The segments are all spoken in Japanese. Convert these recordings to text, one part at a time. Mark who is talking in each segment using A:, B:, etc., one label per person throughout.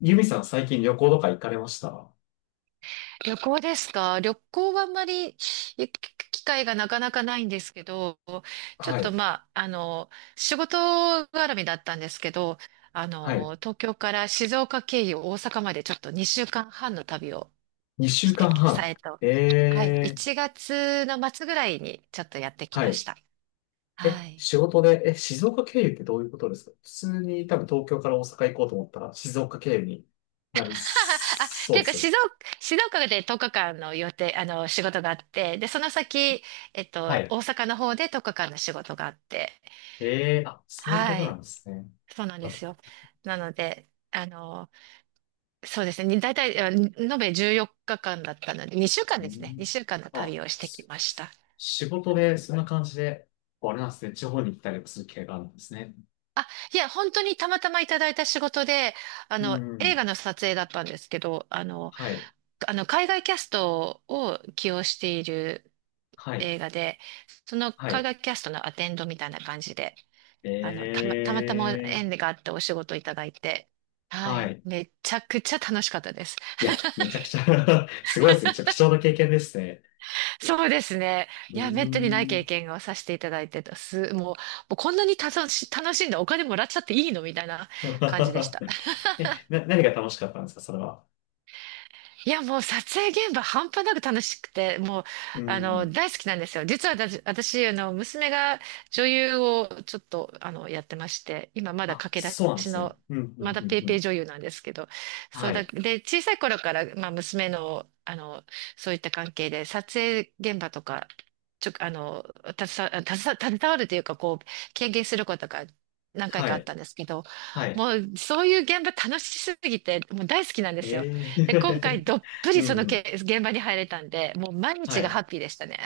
A: ユミさん最近旅行とか行かれました？
B: 旅行ですか？旅行はあんまり行く機会がなかなかないんですけど、ちょっ
A: は
B: と、
A: い。
B: まあ、仕事絡みだったんですけど、
A: はい。
B: 東京から静岡経由大阪までちょっと2週間半の旅を
A: 2
B: し
A: 週
B: て
A: 間
B: き、さ
A: 半。
B: えと、はい、
A: え
B: 1
A: え、
B: 月の末ぐらいにちょっとやってき
A: は
B: ま
A: い。
B: した。は
A: え、
B: い。
A: 仕事で、え、静岡経由ってどういうことですか？普通に多分東京から大阪行こうと思ったら静岡経由になり
B: あ、っ
A: そう
B: ていう
A: で
B: か、
A: す。
B: 静岡で10日間の予定、仕事があって、で、その先、
A: はい。
B: 大阪の方で10日間の仕事があって、
A: えー、あ、そういうこ
B: は
A: となん
B: い。
A: ですね。
B: そうなん
A: う
B: ですよ。なので、そうですね。大体、延べ14日間だったので、2週間ですね。
A: ん、
B: 2週間の
A: あ、
B: 旅をしてき
A: そ
B: ま
A: うで
B: し
A: す。
B: た。
A: 仕事でそんな感じで、こうあれなんですね。地方に行ったりもする系があるんですね。
B: あ、いや、本当にたまたまいただいた仕事で、
A: う
B: 映
A: ん。
B: 画の撮影だったんですけど、
A: はい。
B: 海外キャストを起用している
A: はい。
B: 映画で、その
A: は
B: 海
A: い。
B: 外キャストのアテンドみたいな感じで、
A: え
B: たまたま
A: え、
B: 縁があってお仕事いただいて、は
A: は
B: い、
A: い。
B: めちゃくちゃ楽しかったです。
A: いや、めちゃくちゃ すごいですね。ちょっと貴重な経験ですね。
B: そうですね。
A: う
B: い
A: ー
B: や、めったにない
A: ん。
B: 経験をさせていただいてたす。もうこんなに楽しんでお金もらっちゃっていいのみたいな感じでした。
A: え、何が楽しかったんですか、それは。
B: いや、もう撮影現場半端なく楽しくて、もう、
A: う
B: あの、
A: ん。
B: 大好きなんですよ。実は私娘が女優をちょっと、やってまして、今まだ
A: あ、
B: 駆け
A: そう
B: 出
A: なんで
B: し
A: すね。
B: の、
A: うん、う
B: ま
A: ん、
B: だ
A: うん、
B: ペー
A: う
B: ペー
A: ん。
B: 女優なんですけど、そ
A: は
B: うだ、
A: い。
B: で、小さい頃から、まあ、娘の、そういった関係で、撮影現場とか、ちょ、あの、携わ、携わ携わるというか、こう、経験することが何回
A: は
B: かあっ
A: い。
B: たんですけど、
A: はい。
B: もう、そういう現場楽しすぎて、もう大好きなんですよ。
A: え
B: で、今
A: え
B: 回どっぷ
A: う
B: りそ
A: ん、
B: の
A: うん。
B: 現場に入れたんで、もう毎
A: は
B: 日が
A: い。
B: ハッピーでしたね。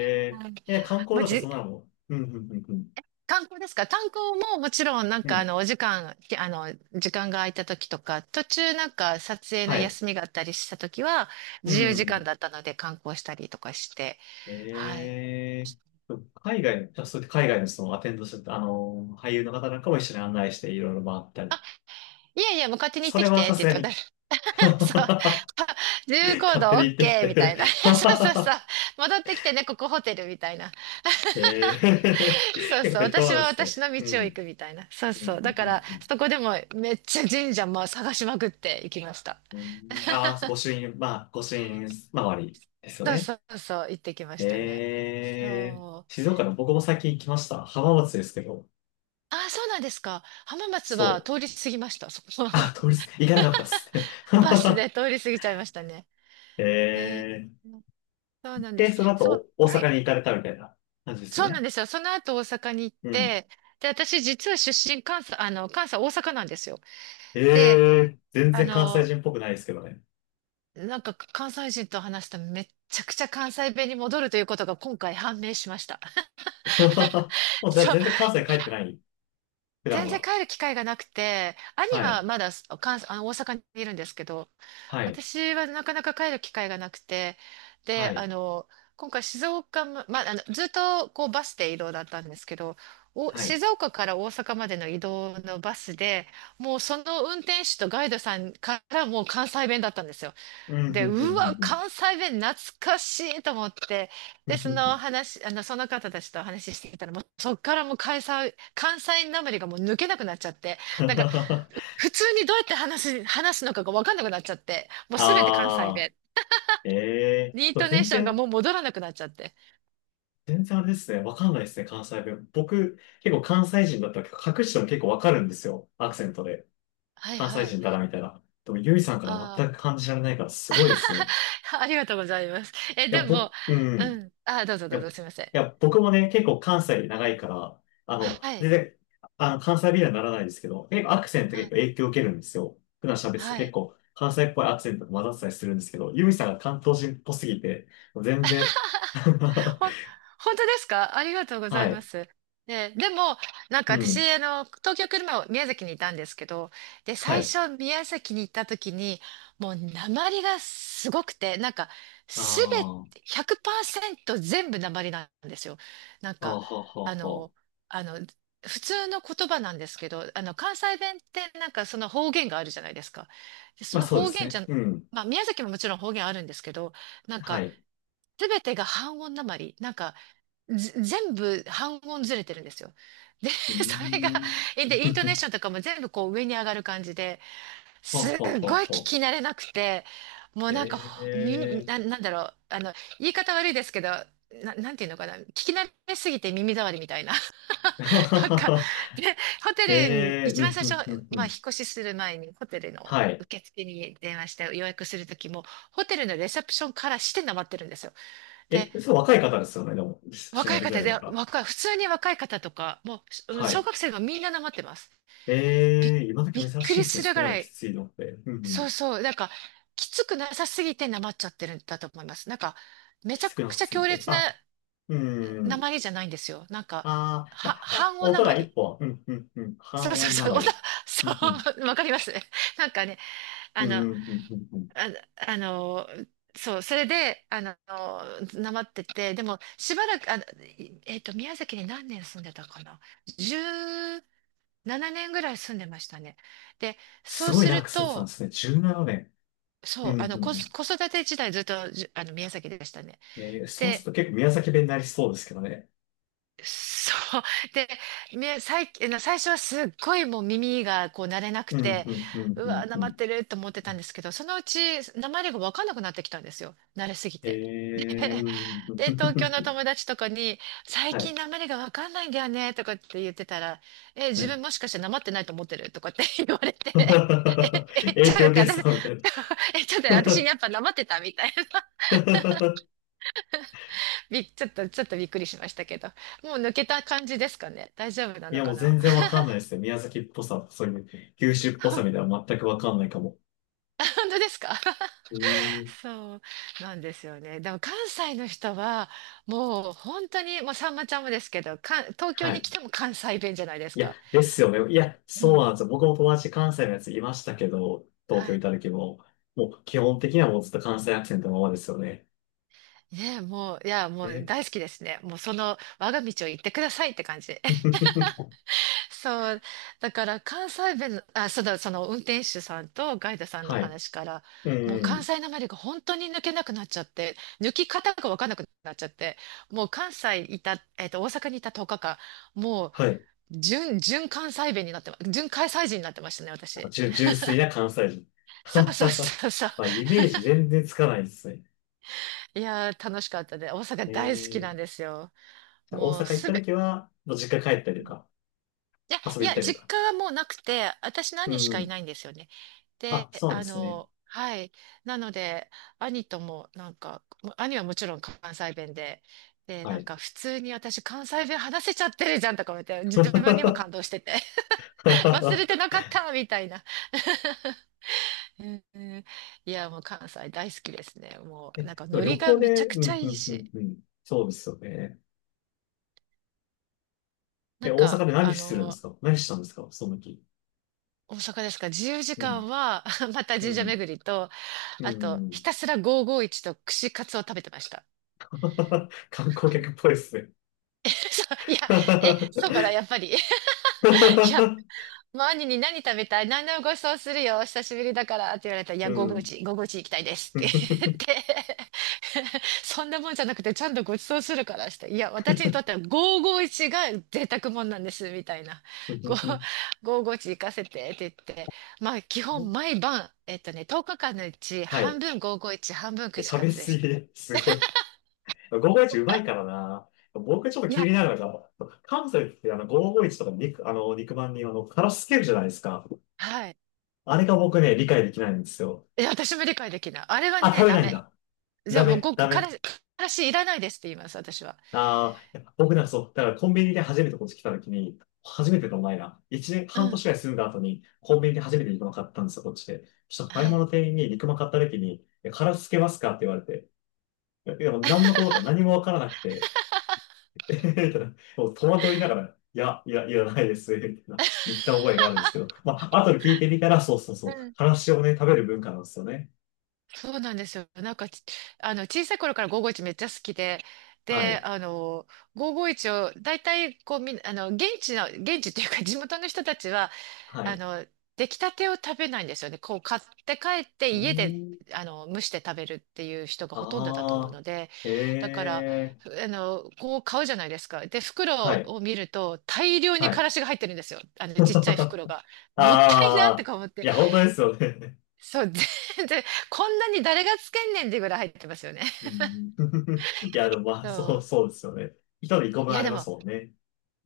B: はい。
A: ええ、観光
B: もう
A: とかそ
B: じ、
A: んなのも。うん、うん、うん、うん。
B: 観光ですか？観光ももちろん、なん
A: う
B: かあ
A: ん。
B: のお時間、きあの、時間が空いた時とか、途中なんか撮影
A: は
B: の
A: い。
B: 休みがあったりした時は、
A: う
B: 自由時間
A: ん。
B: だったので観光したりとかして、は
A: え
B: い。
A: え、海外の、じゃあそうやって海外のそのアテンドしてた、あの、俳優の方なんかも一緒に案内していろいろ回ったり。
B: いやいや、もう勝手に行っ
A: そ
B: て
A: れ
B: き
A: は
B: て
A: さ
B: って言
A: すが
B: ったら、
A: に。
B: そう、
A: 勝
B: 自由行
A: 手
B: 動
A: に言ってき
B: OK
A: て
B: みた いな。そうそうそう。戻ってきてね、ここホテルみたいな。
A: えー
B: そ う
A: 結構
B: そう。
A: 適当
B: 私
A: なん
B: は
A: ですね。
B: 私の
A: う
B: 道を行
A: ん。
B: くみたいな。そう
A: う
B: そ
A: ん、
B: う。だ
A: う
B: か
A: ん、
B: ら、
A: うん
B: そこでもめっちゃ神社も探しまくって行きました。
A: うん。ああー、ご朱印、まあ、ご朱印周りですよ
B: そうそ
A: ね。
B: うそう。行ってきましたね。
A: え
B: そ
A: ー、
B: う。
A: 静岡の僕も最近行きました。浜松ですけど。
B: あ、そうなんですか。浜松
A: そ
B: は
A: う。
B: 通り過ぎました。そこ。
A: あ、通りす、行かなかったっすね。
B: バスで通り過ぎちゃいましたね。えー
A: えー、
B: そうなんで
A: で、
B: す。
A: その後、
B: そう。
A: お大
B: は
A: 阪
B: い。
A: に行かれたみたいな感じですよ
B: そうなん
A: ね。
B: ですよ。その後大阪に行っ
A: うん。
B: て、で、私実は出身関西、あの、関西大阪なんですよ。
A: え
B: で、
A: ー、全
B: あ
A: 然関西
B: の、
A: 人っぽくないですけどね。
B: なんか関西人と話したらめっちゃくちゃ関西弁に戻るということが今回判明しました。
A: もう じゃあ
B: そう、
A: 全然関西帰ってない、普段
B: 全然
A: は。
B: 帰る機会がなくて、兄
A: はい、
B: はまだ関あの大阪にいるんですけど、
A: はい、
B: 私はなかなか帰る機会がなくて、
A: は
B: で、
A: い、
B: 今回静岡ま、まあ、ずっとこうバスで移動だったんですけど、
A: はい。
B: 静岡から大阪までの移動のバスで、もうその運転手とガイドさんからもう関西弁だったんですよ。
A: うん、うん、
B: で、うわ、
A: うん、
B: 関西弁懐かしいと思って、
A: う
B: で、
A: ん。
B: そ
A: う
B: の
A: ん、
B: 話、あの、その方たちと話してたら、もうそっからもう関西なまりがもう抜けなくなっちゃって、なんか、普通にどうやって話すのかがわかんなくなっちゃって、もうすべて関西
A: あ あ
B: 弁。
A: ー、ええ
B: イン
A: ー、
B: トネー
A: 全
B: ションが
A: 然、
B: もう戻らなくなっちゃって。
A: 全然あれですね。わかんないですね、関西弁。僕、結構関西人だったら隠しても結構わかるんですよ。アクセントで。
B: はい
A: 関西
B: はい。
A: 人だな、みたいな。でも、ゆいさんから
B: あ
A: 全く感じられないから、すごいですね。
B: あ、ありがとうございます。え、
A: いや、
B: でも、
A: 僕、うん。
B: うん。あ、どうぞ
A: い
B: どう
A: や、い
B: ぞ、すいません。
A: や、僕もね、結構関西で長いから、あの、
B: は
A: 全
B: い。
A: 然、あの、関西弁にはならないですけど、結構アクセント
B: は
A: 結
B: い。
A: 構影響を受けるんですよ。普段喋ってたら
B: は
A: 結
B: い。
A: 構関西っぽいアクセントが混ざってたりするんですけど、ユミさんが関東人っぽすぎて、全然
B: ほ、本当ですか？ありがとうござ
A: は
B: いま
A: い。
B: す。ね、でも、なん
A: う
B: か私、
A: ん。
B: 東京来る前は宮崎にいたんですけど、で、
A: は
B: 最
A: い。
B: 初宮崎に行った時に、もう鉛がすごくて、なんか、
A: あ
B: すべて、
A: ー
B: 100%全部鉛なんですよ。なん
A: あー、は
B: か、
A: は
B: あ
A: はは。
B: の、あの、普通の言葉なんですけど、関西弁ってなんかその方言があるじゃないですか。でそ
A: まあ
B: の
A: そうで
B: 方
A: す
B: 言じ
A: ね。
B: ゃん、
A: うん。
B: まあ宮崎ももちろん方言あるんですけど、なん
A: は
B: か、
A: い。
B: すべてが半音鉛。なんか、ぜ全部半音ずれてるんですよ。で、
A: うー
B: それが、
A: ん。
B: で、イントネーシ ョンとかも全部こう上に上がる感じで、
A: は
B: すっ
A: はは
B: ごい聞
A: は。
B: き慣れなくて、もうなんか、ほ
A: ええ
B: 耳な、
A: ー。
B: なんだろう、言い方悪いですけど、なんていうのかな、聞き慣れすぎて耳障りみたいな。なんか、で、ホ
A: え
B: テルに、
A: えー、
B: 一
A: う
B: 番
A: ん、
B: 最
A: う
B: 初、
A: ん、うん、う
B: まあ、引っ
A: ん。
B: 越しする前に、ホテルの
A: はい。
B: 受付に電話して予約するときも、ホテルのレセプションからしてなまってるんですよ。
A: え、それ若い方ですよね、でも。一緒に
B: 若
A: や
B: い
A: るぐら
B: 方
A: い
B: で、
A: だから。
B: 普通に若い方とか、もう、
A: は
B: 小
A: い。
B: 学生がみんななまってます。びっ、
A: えー、今時
B: びっ
A: 珍
B: く
A: しい
B: り
A: ですね、
B: す
A: そ
B: る
A: こ
B: ぐ
A: まで
B: ら
A: き
B: い、
A: ついのって。うんう
B: そう
A: ん。
B: そう、なんか、きつくなさすぎてなまっちゃってるんだと思います。なんか、めち
A: き
B: ゃ
A: つくな
B: く
A: さ
B: ちゃ
A: すぎ
B: 強
A: て。
B: 烈な
A: あ、う
B: な
A: ん。
B: まりじゃないんですよ。なんか、
A: あー、あ、あ
B: 半音
A: お
B: なま
A: 互い
B: り。
A: 一本。うんうんうん。半
B: そうそう
A: 音な
B: そう、
A: まり。う
B: そ
A: んうん。
B: う、わかります。なんかね、あ
A: うん
B: の、あ、
A: うんうんうんうん。
B: あの、そう、それで、なまってて、でも、しばらく、あの、いえっと、宮崎に何年住んでたかな。じゅう7年ぐらい住んでましたね。で、そ
A: す
B: う
A: ごい
B: す
A: 長
B: る
A: く住んでたんで
B: と、
A: すね。17年。う
B: そう、
A: んうんうん。
B: 子育て時代ずっと、じあの、宮崎でしたね。
A: えー、そうする
B: で、
A: と結構宮崎弁になりそうですけどね。
B: そう、で、み最、あの最初はすっごいもう耳がこう慣れなく
A: うん
B: て、
A: うんうん
B: う
A: う
B: わ、
A: ん
B: な
A: う
B: ま
A: ん。
B: ってると思ってたんですけど、そのうち、なまりがわかんなくなってきたんですよ。慣れすぎ
A: え
B: て。で
A: ー、うんうん
B: で、
A: うん
B: 東
A: う
B: 京の友
A: ん
B: 達とかに、最
A: は
B: 近
A: い。
B: なまりがわかんないんだよね、とかって言ってたら、え、
A: は
B: 自
A: い
B: 分もしかしてなまってないと思ってるとかって 言われて、え、ちょ
A: 影
B: っと待
A: 響
B: って、
A: ゲ
B: 私、
A: ストみたい
B: え、ちょっと私やっぱなまってたみたいな。
A: な。
B: び、ちょっと、ちょっとびっくりしましたけど。もう抜けた感じですかね。大丈夫な
A: い
B: の
A: や、も
B: か
A: う
B: な？
A: 全 然わかんないですね。宮崎っぽさ、そういう九州っぽさみたいなの全くわかんないかも。
B: 本当ですか？
A: うーん。
B: そうなんですよね。でも関西の人は、もう本当に、もうさんまちゃんもですけど、東京
A: は
B: に
A: い。
B: 来ても関西弁じゃないで
A: い
B: す
A: や、
B: か。
A: ですよね。いや、
B: う
A: そう
B: ん。
A: なんですよ。僕も友達関西のやついましたけど、東
B: は
A: 京い
B: い。
A: た時も、もう基本的にはもうずっと関西アクセントのままですよね。
B: ねえ、もう、いや、もう
A: え
B: 大好きですね。もうその我が道を行ってくださいって感じで。そう、だから関西弁の、あ、そうだ、その運転手さんとガイドさんの
A: はい。
B: 話から、
A: う
B: もう関
A: ん。
B: 西なまりが本当に抜けなくなっちゃって、抜き方がわかんなくなっちゃって、もう関西いた、えっと、大阪にいた10日間、もう
A: はい。
B: 純関西弁になってま、純関西人になってましたね、私。
A: 純粋な関西人。
B: そう そうそうそう。
A: まあ、イメージ全然つかないですね。
B: いやー、楽しかったで、大阪
A: え
B: 大好きな
A: ー、
B: んですよ。
A: じゃあ大
B: もう
A: 阪行っ
B: す
A: た
B: べ、
A: 時は、もう実家帰ったりとか、
B: いや、
A: 遊
B: い
A: び行っ
B: や、
A: たりと
B: 実
A: か。
B: 家はもうなくて、私の
A: う
B: 兄しかい
A: ん。
B: ないんですよね。
A: あ、
B: で、
A: そうなんですね。
B: はい。なので、兄とも、なんか、兄はもちろん関西弁で、で、
A: は
B: なん
A: い。
B: か、普通に私、関西弁話せちゃってるじゃんとか思って、自分 にも感動してて、忘れてなかったみたいな。うんうん。いや、もう関西大好きですね。もう、
A: え、
B: なんか、ノ
A: 旅
B: リが
A: 行
B: めち
A: で、
B: ゃく
A: う
B: ちゃ
A: ん、う
B: いい
A: ん、う
B: し、
A: ん、うん。そうですよね。
B: な
A: え、
B: ん
A: 大
B: か、
A: 阪で何するんですか何したんですかその時。
B: 大阪ですか？自由時
A: うん、
B: 間は また神
A: う
B: 社
A: ん、
B: 巡りと、
A: う
B: あと、ひ
A: ん。
B: たすら551と串カツを食べてました。
A: 観光客っぽいですね。
B: そういや、え、そうかな、や っぱり。いや、もう兄に、何食べたい、何でもごちそうするよ、久しぶりだからって言われたら、いや、
A: うん。
B: 551、551行きたいですって言って、そんなもんじゃなくて、ちゃんとごちそうするからして、いや、私にとっては551が贅沢もんなんです、みたいな。ご 551行かせてって言って、まあ、基本毎晩、10日間のうち
A: は
B: 半
A: い。
B: 分551、半分
A: え、
B: 串
A: 食
B: カ
A: べ
B: ツで
A: 過
B: した。
A: ぎ、すごい。551うまいからな。僕ちょっと
B: い
A: 気
B: や、
A: になるのが、関西ってあの551とか肉、あの肉まんにあの、からしつけるじゃないですか。
B: はい。
A: あれが僕ね、理解できないんですよ。
B: いや、私も理解できない。あれは
A: あ、
B: ね、
A: 食べ
B: ダ
A: ないん
B: メ。
A: だ。
B: じゃ
A: ダ
B: あもう
A: メ、
B: ご
A: ダ
B: く、から
A: メ。
B: し、からしいらないですって言います、私は。
A: ああ、いや僕なんかそう、だからコンビニで初めてこっち来た時に、初めてのお前な。一年、
B: う
A: 半年
B: ん。
A: ぐらい住んだ後に、コンビニで初めて肉まん買ったんですよ、こっちで。そしたら買い
B: は
A: 物
B: い。
A: の店員に肉まん買った時に、殻つけますかって言われて、いや、いやもう何のことか何もわからなくて、えへへみたいな、もう戸惑いながら、いや、いや、いらないです、みたいな、言った覚えがあるんですけど、まあ、後で聞いてみたら、そうそうそ
B: う
A: う、
B: ん。
A: からしをね、食べる文化なんですよね。
B: そうなんですよ。なんかち、あの、小さい頃から551めっちゃ好きで、
A: は
B: で、
A: い。
B: 551を、大体、こう、みん、あの、現地の、現地っていうか、地元の人たちは、
A: は
B: あ
A: い。
B: の、出来たてを食べないんですよね。こう買って帰って
A: うー
B: 家で
A: ん。
B: 蒸して食べるっていう人がほとんどだと思う
A: あ
B: ので、
A: あ、
B: だか
A: え
B: ら
A: え、
B: こう買うじゃないですか。で、
A: は
B: 袋
A: い。
B: を見ると大量に
A: は
B: か
A: い。
B: らしが入ってるんですよ。あのちっちゃい袋が。もったいなって
A: ああ、
B: か思っ
A: い
B: て。
A: や、本当ですよね。
B: そう、全然こんなに誰がつけんねんってぐらい入ってますよね。
A: うん、いや、でもまあ、
B: そ
A: そう、そ
B: う。
A: うですよね。一人一個
B: い
A: 分あ
B: や、
A: り
B: で
A: ます
B: も
A: もんね。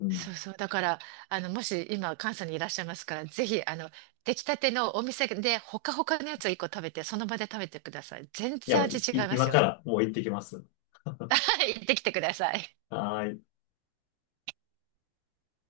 A: うん。
B: そうそう。だから、もし今、関西にいらっしゃいますから、ぜひ、出来たてのお店で、ほかほかのやつを一個食べて、その場で食べてください。全
A: いや、
B: 然
A: もう
B: 味
A: い、
B: 違
A: い
B: いま
A: 今
B: す
A: か
B: よ。
A: らもう行ってきます。
B: はい、行ってきてください。
A: はーい。